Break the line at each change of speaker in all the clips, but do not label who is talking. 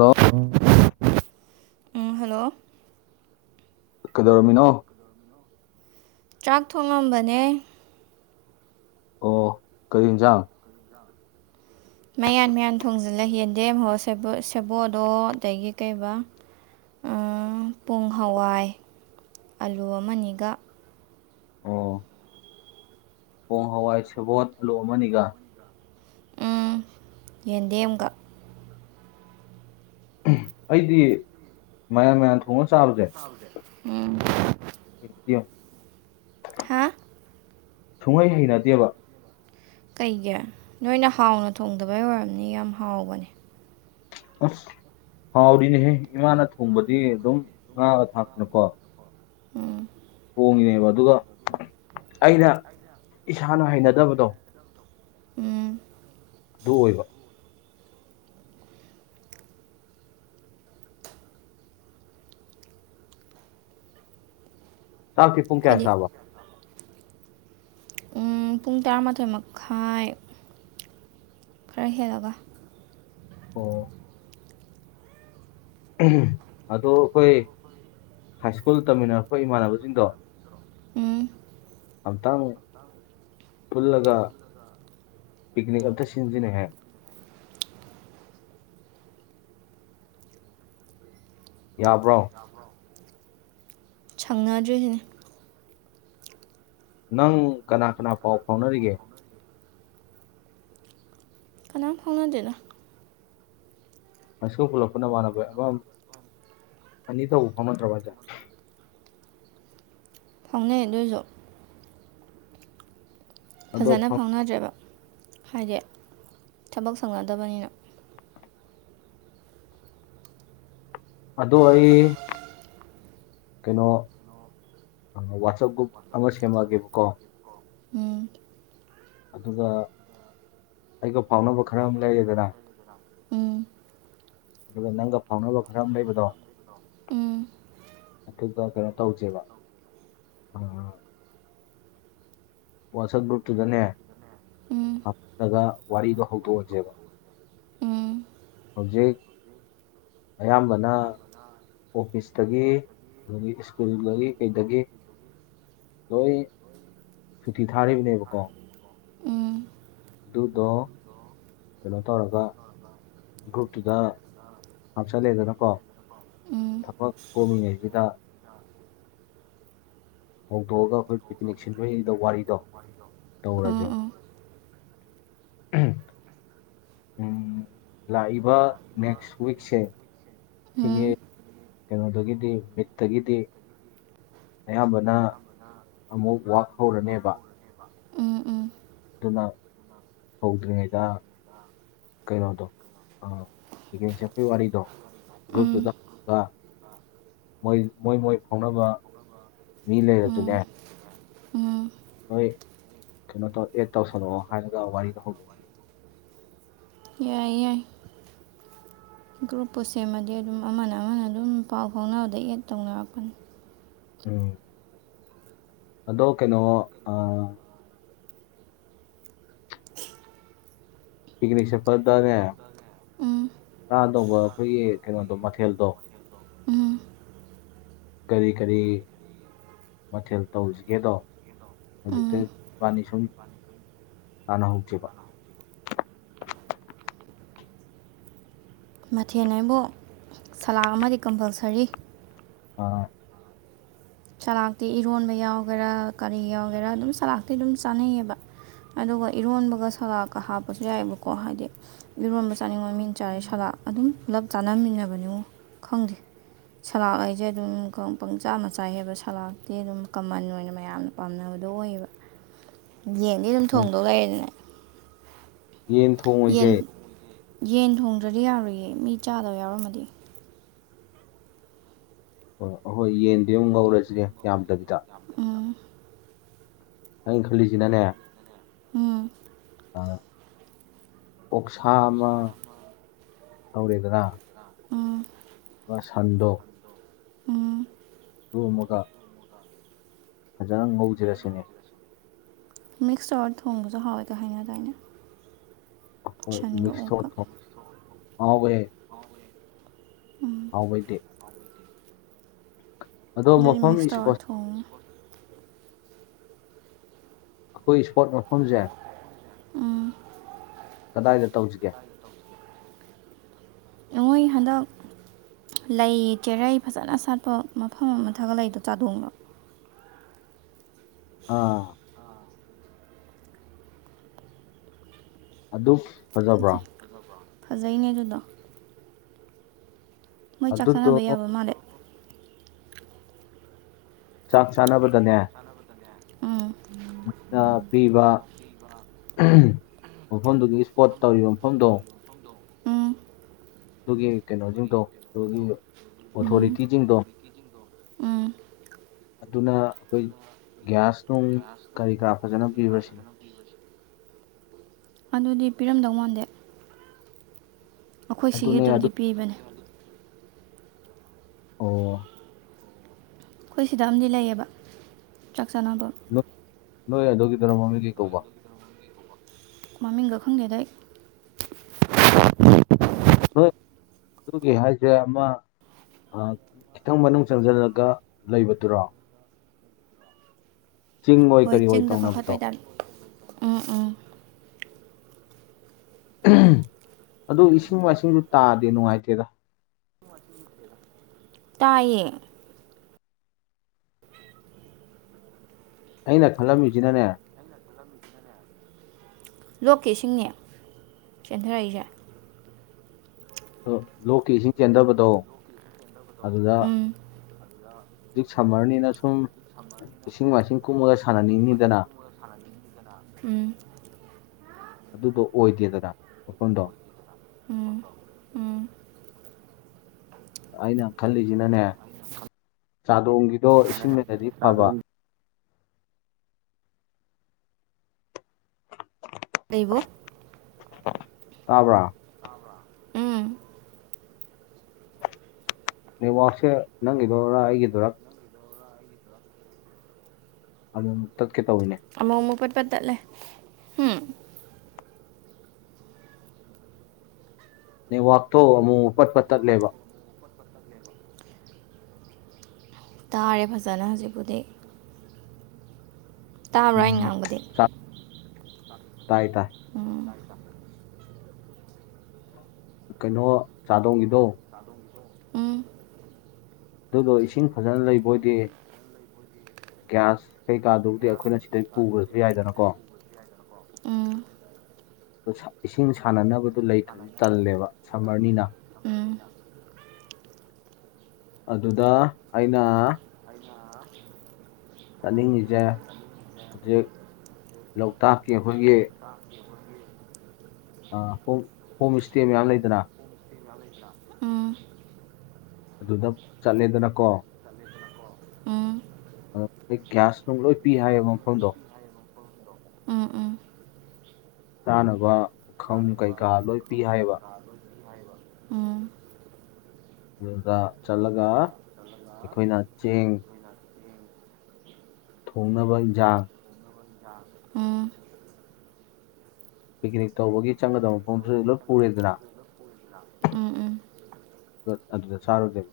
hello
ꯎꯝ hello
ꯀꯩꯗꯧꯔꯝꯃꯤꯅꯣ
ꯆꯥꯛ ꯊꯣꯡꯉꯝꯕꯅꯦ
ꯑꯣ ꯀꯩ ꯌꯦꯟꯁꯥꯡ
ꯃꯌꯥꯟ ꯃꯌꯥꯟ ꯊꯣꯡꯖꯤꯜꯂꯦ ꯌꯦꯟꯗꯦꯝ ꯑꯣ ꯁꯦꯕꯣꯠ ꯑꯣ ꯑꯗꯒꯤ ꯀꯩꯕ ꯄꯣꯡ ꯍꯋꯥꯏ ꯑꯂꯨ ꯑꯃꯅꯤꯒ
ꯑꯣ ꯄꯣꯡ ꯍꯋꯥꯏ ꯁꯦꯕꯣꯠ ꯑꯂꯨ ꯑꯃꯅꯤꯒ
ꯎꯝ ꯌꯦꯟꯗꯦꯝꯒ
ꯑꯩꯗꯤ ꯃꯌꯥꯟ ꯃꯌꯥꯟ ꯊꯣꯡꯉꯒ ꯆꯥꯕꯁꯦ
ꯆꯥꯕꯁꯦ ꯎꯝ
ꯍꯩꯅꯗꯦꯉꯣ
ꯍꯥꯥ
ꯁꯨꯡꯍꯩ ꯍꯩꯅꯗꯦꯕ
ꯀꯩꯒꯤ ꯅꯣꯏꯅ ꯍꯥꯎꯅ ꯊꯣꯡꯗꯕꯩ ꯑꯣꯏꯔꯝꯅꯤ ꯌꯥꯝ ꯍꯥꯎꯕꯅꯦ
ꯑꯁ ꯍꯥꯎꯔꯤꯅꯦꯍꯦ ꯏꯃꯥꯅ ꯊꯣꯡꯕꯗꯤ ꯑꯗꯨꯝ ꯉꯥꯒ ꯊꯥꯛꯇꯅꯀꯣ
ꯎꯝ
ꯊꯣꯡꯉꯤꯅꯦꯕ ꯑꯗꯨꯒ ꯑꯩꯅ ꯏꯁꯥꯅ ꯍꯩꯅꯗꯕꯗꯣ
ꯎꯝ
ꯑꯗꯨ ꯑꯣꯏꯕ ꯆꯥꯛꯇꯤ ꯄꯨꯡ ꯀꯌꯥ
ꯑꯩꯈꯣꯏꯗꯤ
ꯆꯥꯕ
ꯎꯝ ꯄꯨꯡ ꯇꯔꯥꯃꯥꯊꯣꯏ ꯃꯈꯥꯏ ꯈꯔ ꯍꯦꯜꯂꯒ
ꯑꯣ ꯎꯝ ꯑꯗꯣ ꯑꯩꯈꯣꯏ ꯍꯥꯏ ꯁ꯭ꯀꯨꯜ ꯇꯝꯃꯤꯟꯅꯔꯛꯄ ꯏꯃꯥꯟꯅꯕꯁꯤꯡꯗꯣ
ꯎꯝ
ꯑꯝꯇꯪ ꯄꯨꯜꯂꯒ ꯄꯤꯛꯅꯤꯛ ꯑꯝꯇ ꯁꯤꯟꯖꯤꯅꯦꯍꯦ ꯌꯥꯕ꯭ꯔꯣ
ꯁꯪꯅꯗ꯭ꯔꯤꯁꯤꯅꯤ
ꯅꯪ ꯀꯅꯥ ꯀꯅꯥ ꯄꯥꯎ ꯐꯥꯎꯅꯔꯤꯒꯦ
ꯀꯅꯥꯝ ꯐꯥꯎꯅꯗꯦꯗ
ꯍꯥꯏ ꯏꯁꯀꯨꯜ ꯄꯨꯜꯂꯛꯄ ꯅꯃꯥꯟꯅꯕ ꯑꯃ ꯑꯅꯤ ꯇꯧꯕ ꯐꯥꯎꯅꯗ꯭ꯔꯕ ꯍꯥꯏꯖꯦ
ꯐꯥꯎꯅꯩ ꯑꯗꯨ ꯑꯣꯏꯔꯁꯨ
ꯑꯗꯣ
ꯐꯖꯅ
ꯐꯪ-
ꯐꯥꯎꯅꯗ꯭ꯔꯦꯕ ꯍꯥꯏꯗꯤ ꯊꯕꯛ ꯁꯪꯅꯗꯕꯅꯤꯅ
ꯑꯗꯣ ꯑꯩ ꯀꯩꯅꯣ ꯋꯥꯆꯞ ꯒ꯭ꯔꯨꯞ ꯑꯃ ꯁꯦꯝꯃꯛꯑꯒꯦꯕꯀꯣ
ꯎꯝ
ꯑꯗꯨꯒ ꯑꯩꯒ ꯐꯥꯎꯅꯕ ꯈꯔ ꯑꯃ ꯂꯩꯔꯦꯗꯅ ꯑꯗꯨꯒ ꯅꯪꯒ ꯐꯥꯎꯅꯕ ꯈꯔ ꯑꯃ ꯂꯩꯕꯗꯣ ꯑꯗꯨꯒ ꯀꯩꯅꯣ ꯇꯧꯁꯦꯕ ꯎꯝ ꯋꯥꯆꯞ ꯒ꯭ꯔꯨꯞꯇꯨꯗꯅꯦ ꯍꯥꯞꯂꯒ ꯋꯥꯔꯤꯗꯣ ꯍꯧꯗꯣꯛꯑꯁꯦꯕ ꯍꯧꯖꯤꯛ ꯑꯌꯥꯝꯕꯅ ꯑꯣꯐꯤꯁ ꯇꯒꯤ ꯑꯗꯒꯤ ꯁ꯭ꯀꯨꯜꯗꯒꯤ ꯀꯩꯗꯒꯤ ꯂꯣꯏ ꯁꯨꯇꯤ ꯊꯥꯔꯤꯕꯅꯦꯕꯀꯣ ꯑꯗꯨꯗꯣ ꯀꯩꯅꯣ ꯇꯧꯔꯒ ꯒ꯭ꯔꯨꯞꯇꯨꯗ ꯍꯥꯞꯆꯜꯂꯦꯗꯅꯀꯣ ꯊꯕꯛ ꯀꯣꯝꯃꯤ ꯉꯩꯁꯤꯗ ꯍꯧꯗꯣꯛꯑꯒ ꯑꯩꯈꯣꯏ ꯄꯤꯛꯅꯤꯛ ꯁꯤꯟꯖꯗ ꯋꯥꯔꯤꯗꯣ ꯇꯧꯔꯁꯦꯕ ꯎꯝ ꯂꯥꯛꯏꯕ ꯅꯦꯛꯁ ꯎꯤꯛꯁꯦ ꯁꯤꯒꯤ ꯀꯩꯅꯣꯗꯒꯤꯗꯤ ꯃꯤꯠꯇꯒꯤꯗꯤ ꯑꯌꯥꯝꯕꯅ ꯑꯃꯨꯛ ꯋꯥꯛ ꯍꯧꯔꯅꯦꯕ
ꯎꯝ ꯎꯝ
ꯑꯗꯨꯅ ꯍꯧꯗ꯭ꯔꯤꯉꯩꯗ ꯀꯩꯅꯣꯗꯣ ꯏ ꯁꯦ ꯐꯦꯋꯥꯔꯤꯗꯣ ꯒ꯭ꯔꯨꯞꯇꯨꯗ ꯃꯣꯏ ꯃꯣꯏ ꯃꯣꯏ ꯐꯥꯎꯅꯕ ꯃꯤ ꯂꯩꯔ ꯑꯗꯨꯅꯦ ꯅꯣꯏ ꯀꯩꯅꯣ ꯇꯧ ꯑꯦꯠ ꯇꯧꯁꯜꯂꯛꯑꯣ ꯍꯥꯏꯔꯒ ꯋꯥꯔꯤꯗ ꯍꯧꯗꯣꯛ
ꯌꯥꯏ ꯌꯥꯏ ꯒ꯭ꯔꯨꯞꯄꯨ ꯁꯦꯝꯃꯗꯤ ꯑꯗꯨꯝ ꯑꯃꯅ ꯑꯃꯅ ꯑꯗꯨꯝ ꯄꯥꯎ ꯐꯥꯎꯅꯕꯗ ꯑꯦꯠ ꯇꯧꯅꯔꯛꯄꯅꯤ
[inaudible] ꯑꯗꯣ ꯀꯩꯅꯣ ꯑ ꯄꯤꯛꯅꯤꯛ ꯁꯄꯗꯅꯦ
ꯎꯝ
ꯆꯥꯗꯧꯕ ꯑꯩꯈꯣꯏꯒꯤ ꯀꯩꯅꯣꯗꯣ ꯃꯊꯦꯜꯗꯣ
ꯎꯝ
ꯀꯔꯤ ꯀꯔꯤ ꯃꯊꯦꯜ ꯇꯧꯁꯤꯒꯦꯗꯣ
ꯎꯝ
ꯍꯧꯖꯤꯛꯇꯕꯥꯅꯤ ꯁꯨꯝ ꯇꯥꯟꯅ ꯍꯧꯁꯦꯕ
ꯃꯊꯦꯜ ꯍꯥꯏꯕꯨ ꯁꯂꯥ ꯑꯃꯗꯤ ꯀꯝꯄꯜꯁꯔꯤ
ꯑ
ꯁꯂꯥꯇꯤ ꯏꯔꯣꯟꯕ ꯌꯥꯎꯒꯦꯔꯥ ꯀꯔꯤ ꯌꯥꯎꯒꯦꯔ ꯑꯗꯨꯝ ꯁꯂꯥꯇꯤ ꯑꯗꯨꯝ ꯆꯥꯅꯩꯌꯦꯕ ꯑꯗꯨꯒ ꯏꯔꯣꯟꯕꯒ ꯁꯂꯥꯀ ꯍꯥꯞꯄꯁꯨ ꯌꯥꯏꯑꯕꯀꯣ ꯍꯥꯏꯗꯤ ꯏꯔꯣꯟꯕ ꯆꯥꯅꯤꯡꯉꯕ ꯃꯤꯟ ꯆꯥꯔꯤ ꯁꯥꯂ ꯑꯗꯨꯝ ꯄꯨꯂꯞ ꯆꯥꯅꯃꯤꯟꯅꯕꯅꯤꯕꯨ ꯈꯪꯗꯦ ꯁꯂꯥ ꯍꯥꯌꯁꯦ ꯑꯗꯨꯝ ꯄꯪꯆꯥꯥꯝꯃ ꯆꯥꯏ ꯆꯥꯏꯍꯦꯕ ꯁꯂꯇꯤ ꯑꯗꯨꯝ ꯀꯃꯟ ꯑꯣꯏꯅ ꯃꯌꯥꯝꯅ ꯄꯥꯝꯅꯕꯗꯣ ꯑꯣꯏꯌꯦꯕ ꯌꯦꯡꯗꯤ ꯑꯗꯨꯝ
ꯎꯝ
ꯊꯣꯡꯗꯧ ꯂꯩꯔꯦꯗꯅꯦ
ꯌꯦꯟ ꯊꯣꯡꯉꯣꯏꯁꯦ
ꯌꯦꯟ ꯌꯦꯟ ꯊꯣꯡꯗ꯭ꯔꯗꯤ ꯌꯥꯔꯨꯌꯦ ꯃꯤ ꯆꯥꯗꯕ ꯌꯥꯎꯔꯝꯃꯗꯤ
ꯍꯣꯏ ꯑꯩꯈꯣꯏ ꯌꯦꯟꯗꯤ ꯑꯃꯨꯛ ꯉꯧꯔꯁꯤꯒꯦ ꯌꯥꯝꯗꯕꯤꯗ
ꯎꯝ
ꯅꯪ ꯈꯔꯂꯤꯖꯤꯅꯅꯦ
ꯎꯝ
ꯑꯣꯛꯁꯥ ꯑꯃ ꯇꯧꯔꯦꯗꯔ
ꯎꯝ
ꯁꯥꯟꯗꯣꯛ
ꯎꯝ
ꯗꯨꯃꯒ ꯐꯖꯅ ꯉꯧꯁꯤꯔꯥ ꯁꯤꯅꯤ
ꯃꯤꯛꯁ ꯇꯧꯔ ꯊꯣꯡꯕꯁꯨ ꯍꯥꯎꯋꯦꯀ ꯍꯥꯏꯅ ꯑꯗꯨꯃꯥꯏꯅ
ꯃꯤꯛꯁ ꯍꯧꯎꯌꯦ
ꯎꯝ
ꯍꯥꯎꯕꯗꯤ
[unintelligible]
ꯑꯗꯣ
ꯑꯗꯨꯗꯤ
ꯃꯐꯝ
ꯃꯤꯛꯁ
ꯏꯁꯄꯣꯠ
ꯇꯧꯔꯥ ꯍꯣꯡꯉꯣ
ꯑꯩꯈꯣꯏ ꯏꯁꯄꯣꯔꯠ ꯃꯐꯝꯁꯦ
ꯎꯝ
ꯀꯗꯥꯏꯗ ꯇꯧꯁꯤꯒꯦ
ꯅꯣꯏ ꯍꯟꯗꯛ ꯂꯩ ꯆꯦꯔꯩ ꯐꯖꯅ ꯁꯥꯠꯄ ꯃꯐꯝ ꯑꯃ ꯊꯛꯒ ꯂꯩꯗꯣ ꯆꯥꯗꯣꯡꯕ
ꯑꯥ ꯑꯗꯨ ꯐꯖꯕ꯭ꯔꯥ
ꯐꯖꯩ ꯐꯖꯩꯅꯦ ꯑꯗꯨꯗꯣ ꯃꯣꯏ ꯆꯥꯛ
ꯑꯗꯨꯗꯣ
ꯆꯥꯟꯅꯕ ꯌꯥꯕ ꯃꯥꯜꯂꯦ
ꯆꯥꯛ ꯆꯥꯅꯕꯗꯅꯦ
ꯎꯝ
ꯄꯤꯕ ꯃꯐꯝꯗꯨꯒꯤ ꯏꯁꯄꯣꯠ ꯇꯧꯔꯤꯕ ꯃꯐꯝꯗꯣ
ꯎꯝ
ꯑꯗꯨꯒꯤ ꯀꯩꯅꯣꯁꯤꯡꯗꯣ ꯑꯗꯨꯒꯤ
ꯎꯝ
ꯑꯣꯊꯣꯔꯤꯇꯤꯁꯤꯡꯗꯣ
ꯎꯝ
ꯑꯗꯨꯅ ꯑꯩꯈꯣꯏ ꯒ꯭ꯌꯥꯁ ꯅꯨꯡ ꯀꯔꯤ ꯀꯔꯥ ꯐꯖꯅ ꯄꯤꯔ ꯁꯤꯅꯦ
ꯑꯗꯨꯗꯤ ꯄꯤꯔꯝꯗꯧ ꯃꯥꯟꯗꯦ ꯃꯈꯣꯏ ꯁꯤꯒꯤ
ꯑꯗꯨꯅꯦ ꯑꯗꯨ
ꯑꯗꯨꯕꯨꯗꯤ ꯄꯤꯕꯅꯤ
ꯑꯣ
ꯑꯩꯈꯣꯏ ꯁꯤꯗ ꯑꯃꯗꯤ ꯂꯩꯌꯦꯕ ꯆꯥꯛ ꯆꯥꯅꯕ
ꯅꯣꯏ ꯅꯣꯏ ꯑꯗꯨꯒꯤꯗꯨꯅ ꯃꯃꯤ ꯀꯩ ꯀꯧꯕ
ꯃꯃꯤꯡꯒꯈꯪꯗꯦꯗ ꯑꯩ
ꯅꯣꯏ ꯑꯗꯨꯒꯤ ꯍꯥꯏꯁꯦ ꯑꯃ ꯈꯤꯇꯪ ꯃꯅꯨꯡ ꯆꯪꯁꯤꯜꯂꯒ ꯂꯩꯕꯗꯨꯔꯣ ꯆꯤꯡ ꯑꯣꯏ
ꯍꯣꯏ
ꯀꯔꯤ ꯑꯣꯏ
ꯆꯤꯡꯗ
ꯇꯧꯅꯕꯗꯣ
ꯀꯥꯈꯠꯇꯣꯏꯇꯥꯔ ꯎꯝ ꯎꯝ
ꯑꯗꯨ ꯏꯁꯤꯡ ꯃꯥꯏꯁꯤꯡꯁꯨ ꯇꯥꯗꯦ ꯅꯨꯡꯉꯥꯏꯇꯦꯗ
ꯇꯥꯏꯌꯦ
ꯑꯩꯅ ꯈꯜꯂꯝꯃꯤꯁꯤꯅꯅꯦ
ꯂꯣꯛꯀꯦꯁꯤꯡꯅꯦ ꯆꯦꯟꯊꯔꯛꯏꯁꯦ
ꯂꯣꯛꯀꯤ ꯏꯁꯤꯡ ꯆꯦꯟꯗꯕꯗꯣ ꯑꯗꯨꯗ
[unintelligible]
ꯍꯧꯖꯤꯛ ꯁꯝꯃꯔꯅꯤꯅ ꯁꯨꯝ ꯏꯁꯤꯡ ꯃꯥꯏꯁꯤꯡ ꯀꯨꯝꯃꯒ ꯁꯥꯟꯅꯅꯤꯡꯉꯅꯤꯤꯗꯅ
ꯁ ꯎ
ꯑꯗꯨꯗꯣ ꯑꯣꯏꯗꯦꯗꯗꯥ ꯋꯥꯈꯐꯝꯗꯣ
ꯎꯝ ꯎꯝ
ꯑꯩꯅ ꯈꯜꯂꯤꯁꯤꯅꯅꯦ ꯆꯥꯗꯣꯡꯒꯤꯗꯣ ꯏꯁꯤꯡꯅꯗꯗꯤ ꯐꯕ
ꯑꯕꯨꯣ
ꯇꯥꯄ
ꯇꯕ
ꯅꯦꯠꯋꯥꯛꯁꯦ ꯅꯪꯒꯤꯗꯨꯔꯥ ꯑꯩꯒꯤꯗꯨꯔꯥ ꯑꯗꯨ ꯇꯠꯀꯦ ꯇꯧꯅꯦ
ꯑꯃꯃꯛꯃꯨꯀꯠ ꯄ ꯇꯦ ꯎꯝ
ꯅꯋꯥꯛꯊꯣ ꯑꯃꯨꯛꯄꯠꯄ ꯇꯠꯂꯦꯕ
ꯇꯥꯔꯦ ꯐꯖꯅ ꯍꯧꯖꯤꯛꯄꯨꯗꯤ ꯇꯥꯕ꯭ꯔꯥ ꯑꯩ
ꯎꯝ
ꯉꯥꯡꯕꯗꯤ
ꯇꯥꯥꯏꯇ
ꯎꯝ
ꯀꯩꯅꯣ ꯆꯥꯗꯣꯡꯒꯤꯗꯣ
ꯎꯝ
ꯑꯗꯨꯗꯣ ꯏꯁꯤꯡ ꯐꯖꯅ ꯂꯩꯕꯣꯏꯗꯤ ꯒ꯭ꯌꯥꯁ ꯀꯩꯀꯥꯗꯨꯧꯗꯤ ꯑꯩꯈꯣꯏꯅ ꯁꯤꯗꯩ ꯄꯨꯕꯁꯨ ꯌꯥꯏꯗꯅꯀꯣ
ꯎꯝ
ꯑꯗ ꯏꯁꯤꯡ ꯁꯥꯟꯅꯅꯕꯗꯨꯣ ꯂꯩꯇ꯭ꯔꯗꯤ ꯇꯜꯂꯦꯕ ꯁꯝꯃꯔꯅꯤꯅ
ꯎꯝ
ꯑꯗꯨꯗ ꯑꯩꯅ
ꯑꯅ
ꯆꯠꯅꯤꯡꯉꯤꯁꯦ ꯍꯧꯖꯤꯛ ꯂꯣꯛꯇꯥꯛꯀꯤ ꯑꯩꯈꯣꯏꯒꯤ
ꯇ ꯑꯣꯏ
ꯑ ꯍꯣꯝ ꯍꯣꯝ ꯏꯁꯇꯦ ꯃꯌꯥꯝ ꯂꯩꯗꯅ
ꯎꯝ
ꯑꯗꯨꯗ ꯆꯠꯂꯦꯗꯅꯀꯣ
ꯎꯝ ꯎꯝ ꯎꯝ
ꯑꯣ ꯑꯩꯣꯏ ꯒ꯭ꯌꯥꯁꯇꯅꯨꯡ ꯂꯣꯏ ꯄꯤ ꯍꯥꯏꯌꯦꯕ ꯃꯐꯝꯗꯣ
ꯎꯝ
ꯆꯥꯅꯕ ꯄꯨꯈꯝ ꯀꯩꯀꯥ ꯂꯣꯏ ꯄꯤ ꯍꯥꯏꯌꯦꯕ
ꯑꯗꯨ ꯍꯥꯏꯕ
ꯑꯗꯨꯗ ꯆꯠꯂꯒ ꯑꯩꯈꯣꯏꯅ ꯆꯦꯡ ꯊꯣꯡꯅꯕ ꯖ
ꯎꯝ
ꯄꯤꯛꯅꯤꯛ ꯇꯧꯕꯒꯤ ꯆꯪꯒꯗꯕ ꯃꯐꯝꯗꯨꯁꯨ ꯂꯣꯏ ꯄꯨꯔꯦꯗꯅ
ꯎꯝ ꯎꯝ
ꯑꯗꯨꯗ ꯆꯥꯔꯨꯗꯦꯕ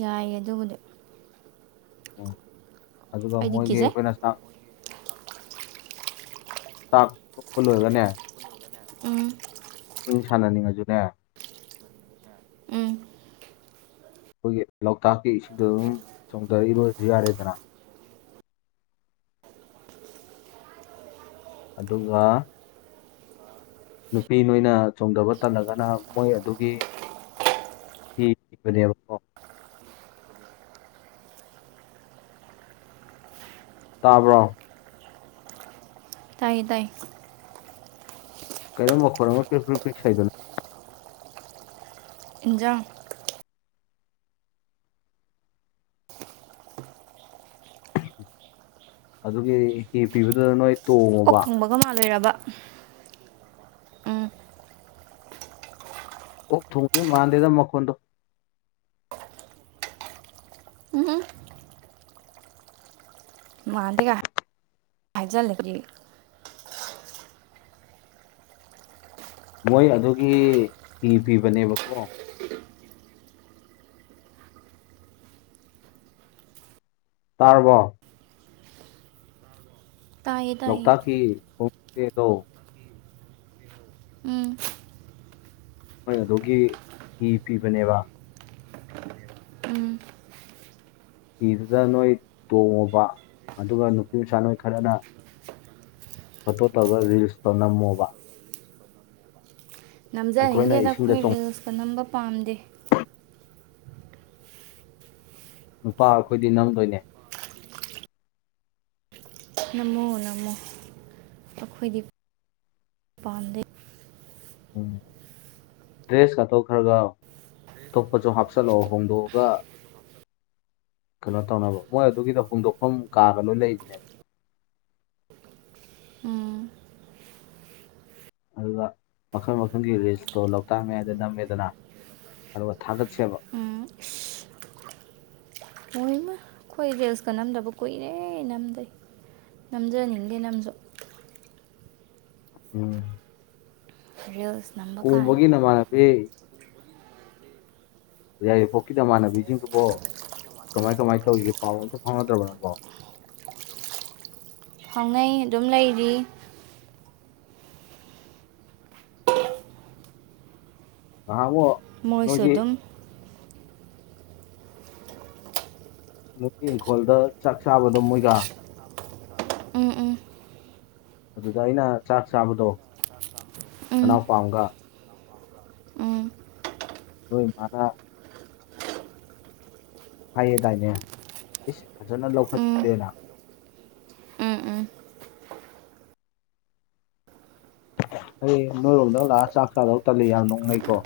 ꯌꯥꯏꯌꯦ ꯑꯗꯨꯕꯨꯗꯤ
ꯎꯝ ꯑꯗꯨꯒ
ꯑꯩꯗꯤ
ꯃꯣꯏꯒꯤ
ꯀꯤꯖꯩ
ꯑꯩꯈꯣꯏꯅ ꯆ ꯆꯥꯛ ꯀꯛꯄ ꯂꯣꯏꯒꯅꯦ
ꯎꯝ
ꯏꯁꯤꯡ ꯁꯥꯟꯅꯅꯤꯡꯉꯁꯨꯅꯦ
ꯎꯝ
ꯑꯩꯈꯣꯏꯒꯤ ꯂꯣꯛꯇꯥꯛꯀꯤ ꯏꯁꯤꯡꯗ ꯑꯗꯨꯝ ꯆꯣꯡꯊꯔꯏꯔꯣꯏꯁꯨ ꯌꯥꯔꯦꯗꯅ ꯑꯗꯨꯒ ꯅꯨꯄꯤ ꯅꯣꯏꯅ ꯆꯣꯡꯊꯕ ꯇꯜꯂꯒꯅ ꯃꯣꯏ ꯑꯗꯨꯒꯤ ꯍꯤ ꯄꯤꯕꯅꯦꯕꯀꫭ ꯇꯥꯕ꯭ꯔꯣ
ꯇꯥꯏꯌꯦ ꯇꯥꯏꯌꯦ
ꯀꯩꯅꯣ ꯃꯈꫭꯜ ꯑꯃ ꯄꯔꯤꯛ ꯄꯔꯤꯛ ꯁꯧꯏꯗꯨꯅ
ꯏꯟꯖꯥꯡ
ꯑꯗꯨꯒꯤ ꯍꯤ ꯄꯤꯕꯗ ꯅꯣꯏ
ꯑꯣꯛ
ꯇꯣꯡꯉꯣꯕ
ꯊꯨꯡꯕꯒ ꯃꯥꯜꯂꯤꯔꯕ
ꯑꯣꯛ ꯊꯣꯡꯕꯗꯤ ꯃꯥꯟꯗꯦꯗ ꯃꯈꯣꯟꯗꯣ
ꯎꯝ ꯍꯨꯝ ꯃꯥꯗꯦꯀꯥꯏ ꯍꯥꯏꯖꯜꯂꯗꯤ
ꯃꯣꯏ ꯑꯗꯨꯒꯤ ꯍꯤ ꯐꯤꯕꯅꯦꯕꯀꯣ ꯇꯥꯔꯕꯣ
ꯇꯥꯏꯌꯦ ꯇꯥꯏꯌꯦ
ꯂꯣꯛꯇꯥꯛꯀꯤ ꯈꯣꯡꯆꯦꯗꯣ
ꯎꯝ
ꯃꯣꯏ ꯑꯗꯨꯒꯤ ꯍꯤ ꯄꯤꯕꯅꯦꯕ
ꯎꯝ
ꯏꯤꯗꯨꯗ ꯅꯣꯏ ꯇꯣꯡꯉꯨꯕ ꯑꯗꯨꯒ ꯅꯨꯄꯤ ꯃꯆꯥ ꯅꯣꯏ ꯈꯔꯅ ꯐꯣꯇꯣ ꯇꯧꯔꯒ ꯔꯤꯜꯁꯇꯣ ꯅꯝꯃꯣꯕ ꯑꯩꯈꯣꯏꯅ
ꯅꯝꯖꯅꯤꯡꯗꯦꯗ
ꯏꯁꯤꯡꯗ
ꯑꯩꯈꯣꯏ
ꯆꯣꯡ
ꯔꯤꯜꯁꯀ ꯅꯝꯕ ꯄꯥꯝꯗꯦ
ꯅꯨꯄꯥ ꯑꯩꯈꯣꯏꯗꯤ ꯅꯝꯗꯣꯏꯅꯦ
ꯅꯝꯃꯣ ꯅꯝꯃꯣ ꯑꯩꯈꯣꯏꯗꯤ ꯄꯥꯝꯗꯦ
ꯎꯝ ꯗ꯭ꯔꯦꯁꯀꯗꫭ ꯈ꯭ꯔꯒ ꯑꯇꯣꯞꯄꯁꯨ ꯍꯥꯞꯆꯤꯜꯂꯛꯑꯣ ꯍꯣꯡꯗꯣꯛꯑꯒ ꯀꯩꯅꯣ ꯇꯧꯅꯕ ꯃꯣꯏ ꯑꯗꯨꯒꯤꯗꯣ ꯍꯣꯡꯗꯣꯛꯐꯝ ꯀꯥꯒ ꯂꯣꯏ ꯂꯩꯕꯅꯦꯕ
ꯎꯝ
ꯑꯗꯨꯒ ꯃꯈꯜ ꯃꯈꯜꯒꯤ ꯔꯤꯁꯇꯣ ꯂꯣꯛꯇꯥꯛ ꯃꯌꯥꯏꯗ ꯅꯝꯃꯦꯗꯅ ꯑꯗꯨꯒ ꯊꯥꯒꯠꯁꯦꯕ
ꯎꯝ ꯑꯣꯏꯃ ꯑꯩꯈꯣꯏ ꯔꯤꯜꯁꯀ ꯅꯝꯗꯕ ꯀꯨꯏꯔꯦ ꯅꯝꯗꯦ ꯅꯝꯖꯅꯤꯡꯗꯦ ꯅꯝꯁꯨ
ꯎꯝ
ꯔꯤꯜꯁ ꯅꯝꯕ ꯀꯥꯏꯅ
ꯀꯣꯡꯕꯒꯤ ꯅꯝꯃꯥꯗꯤ ꯌꯥꯏꯔꯤꯄꯣꯛꯀꯤꯗꯃꯥꯟꯅꯕꯤꯁꯤꯡꯗꯨꯕꯨ ꯀꯃꯥꯏ ꯀꯃꯥꯏꯅ ꯇꯧꯔꯤꯒꯦ ꯄꯥꯎ ꯑꯝꯇ ꯐꯪꯅꯗ꯭ꯔꯕꯅꯕꯣ
ꯐꯥꯎꯅꯩ ꯑꯗꯨꯝ ꯂꯩꯔꯤ
ꯅꯍꯥꯃꯨꯛ
ꯃꯣꯏꯁꯨ ꯑꯗꯨꯝ
ꯒꯤ ꯏꯪꯈꯣꯜꯗ ꯆꯥꯛ ꯆꯥꯕꯗꯣ ꯃꯣꯏꯒ
ꯎꯝ ꯎꯝ
ꯑꯗꯨꯗ ꯑꯩꯅ ꯆꯥꯛ ꯆꯥꯕꯗꯣ
ꯎꯝ
ꯃꯅꯥꯎꯄꯥ ꯑꯃꯒ
ꯎꯝ
ꯅꯣꯏ ꯏꯃꯥꯅꯥ ꯍꯥꯏꯌꯦꯗꯥꯏꯅꯦ ꯏꯁ ꯐꯖꯅ
ꯎꯝ
ꯂꯧꯈꯠꯈꯔꯦꯅ
ꯎꯝ ꯎꯝ
ꯑꯩ ꯅꯣꯏꯔꯣꯝꯗꯒ ꯂꯥꯛꯑꯒ ꯆꯥꯛ ꯆꯥꯗꯧ ꯇꯜꯂꯤ ꯌꯥꯝ ꯅꯣꯛꯅꯩꯀꯣ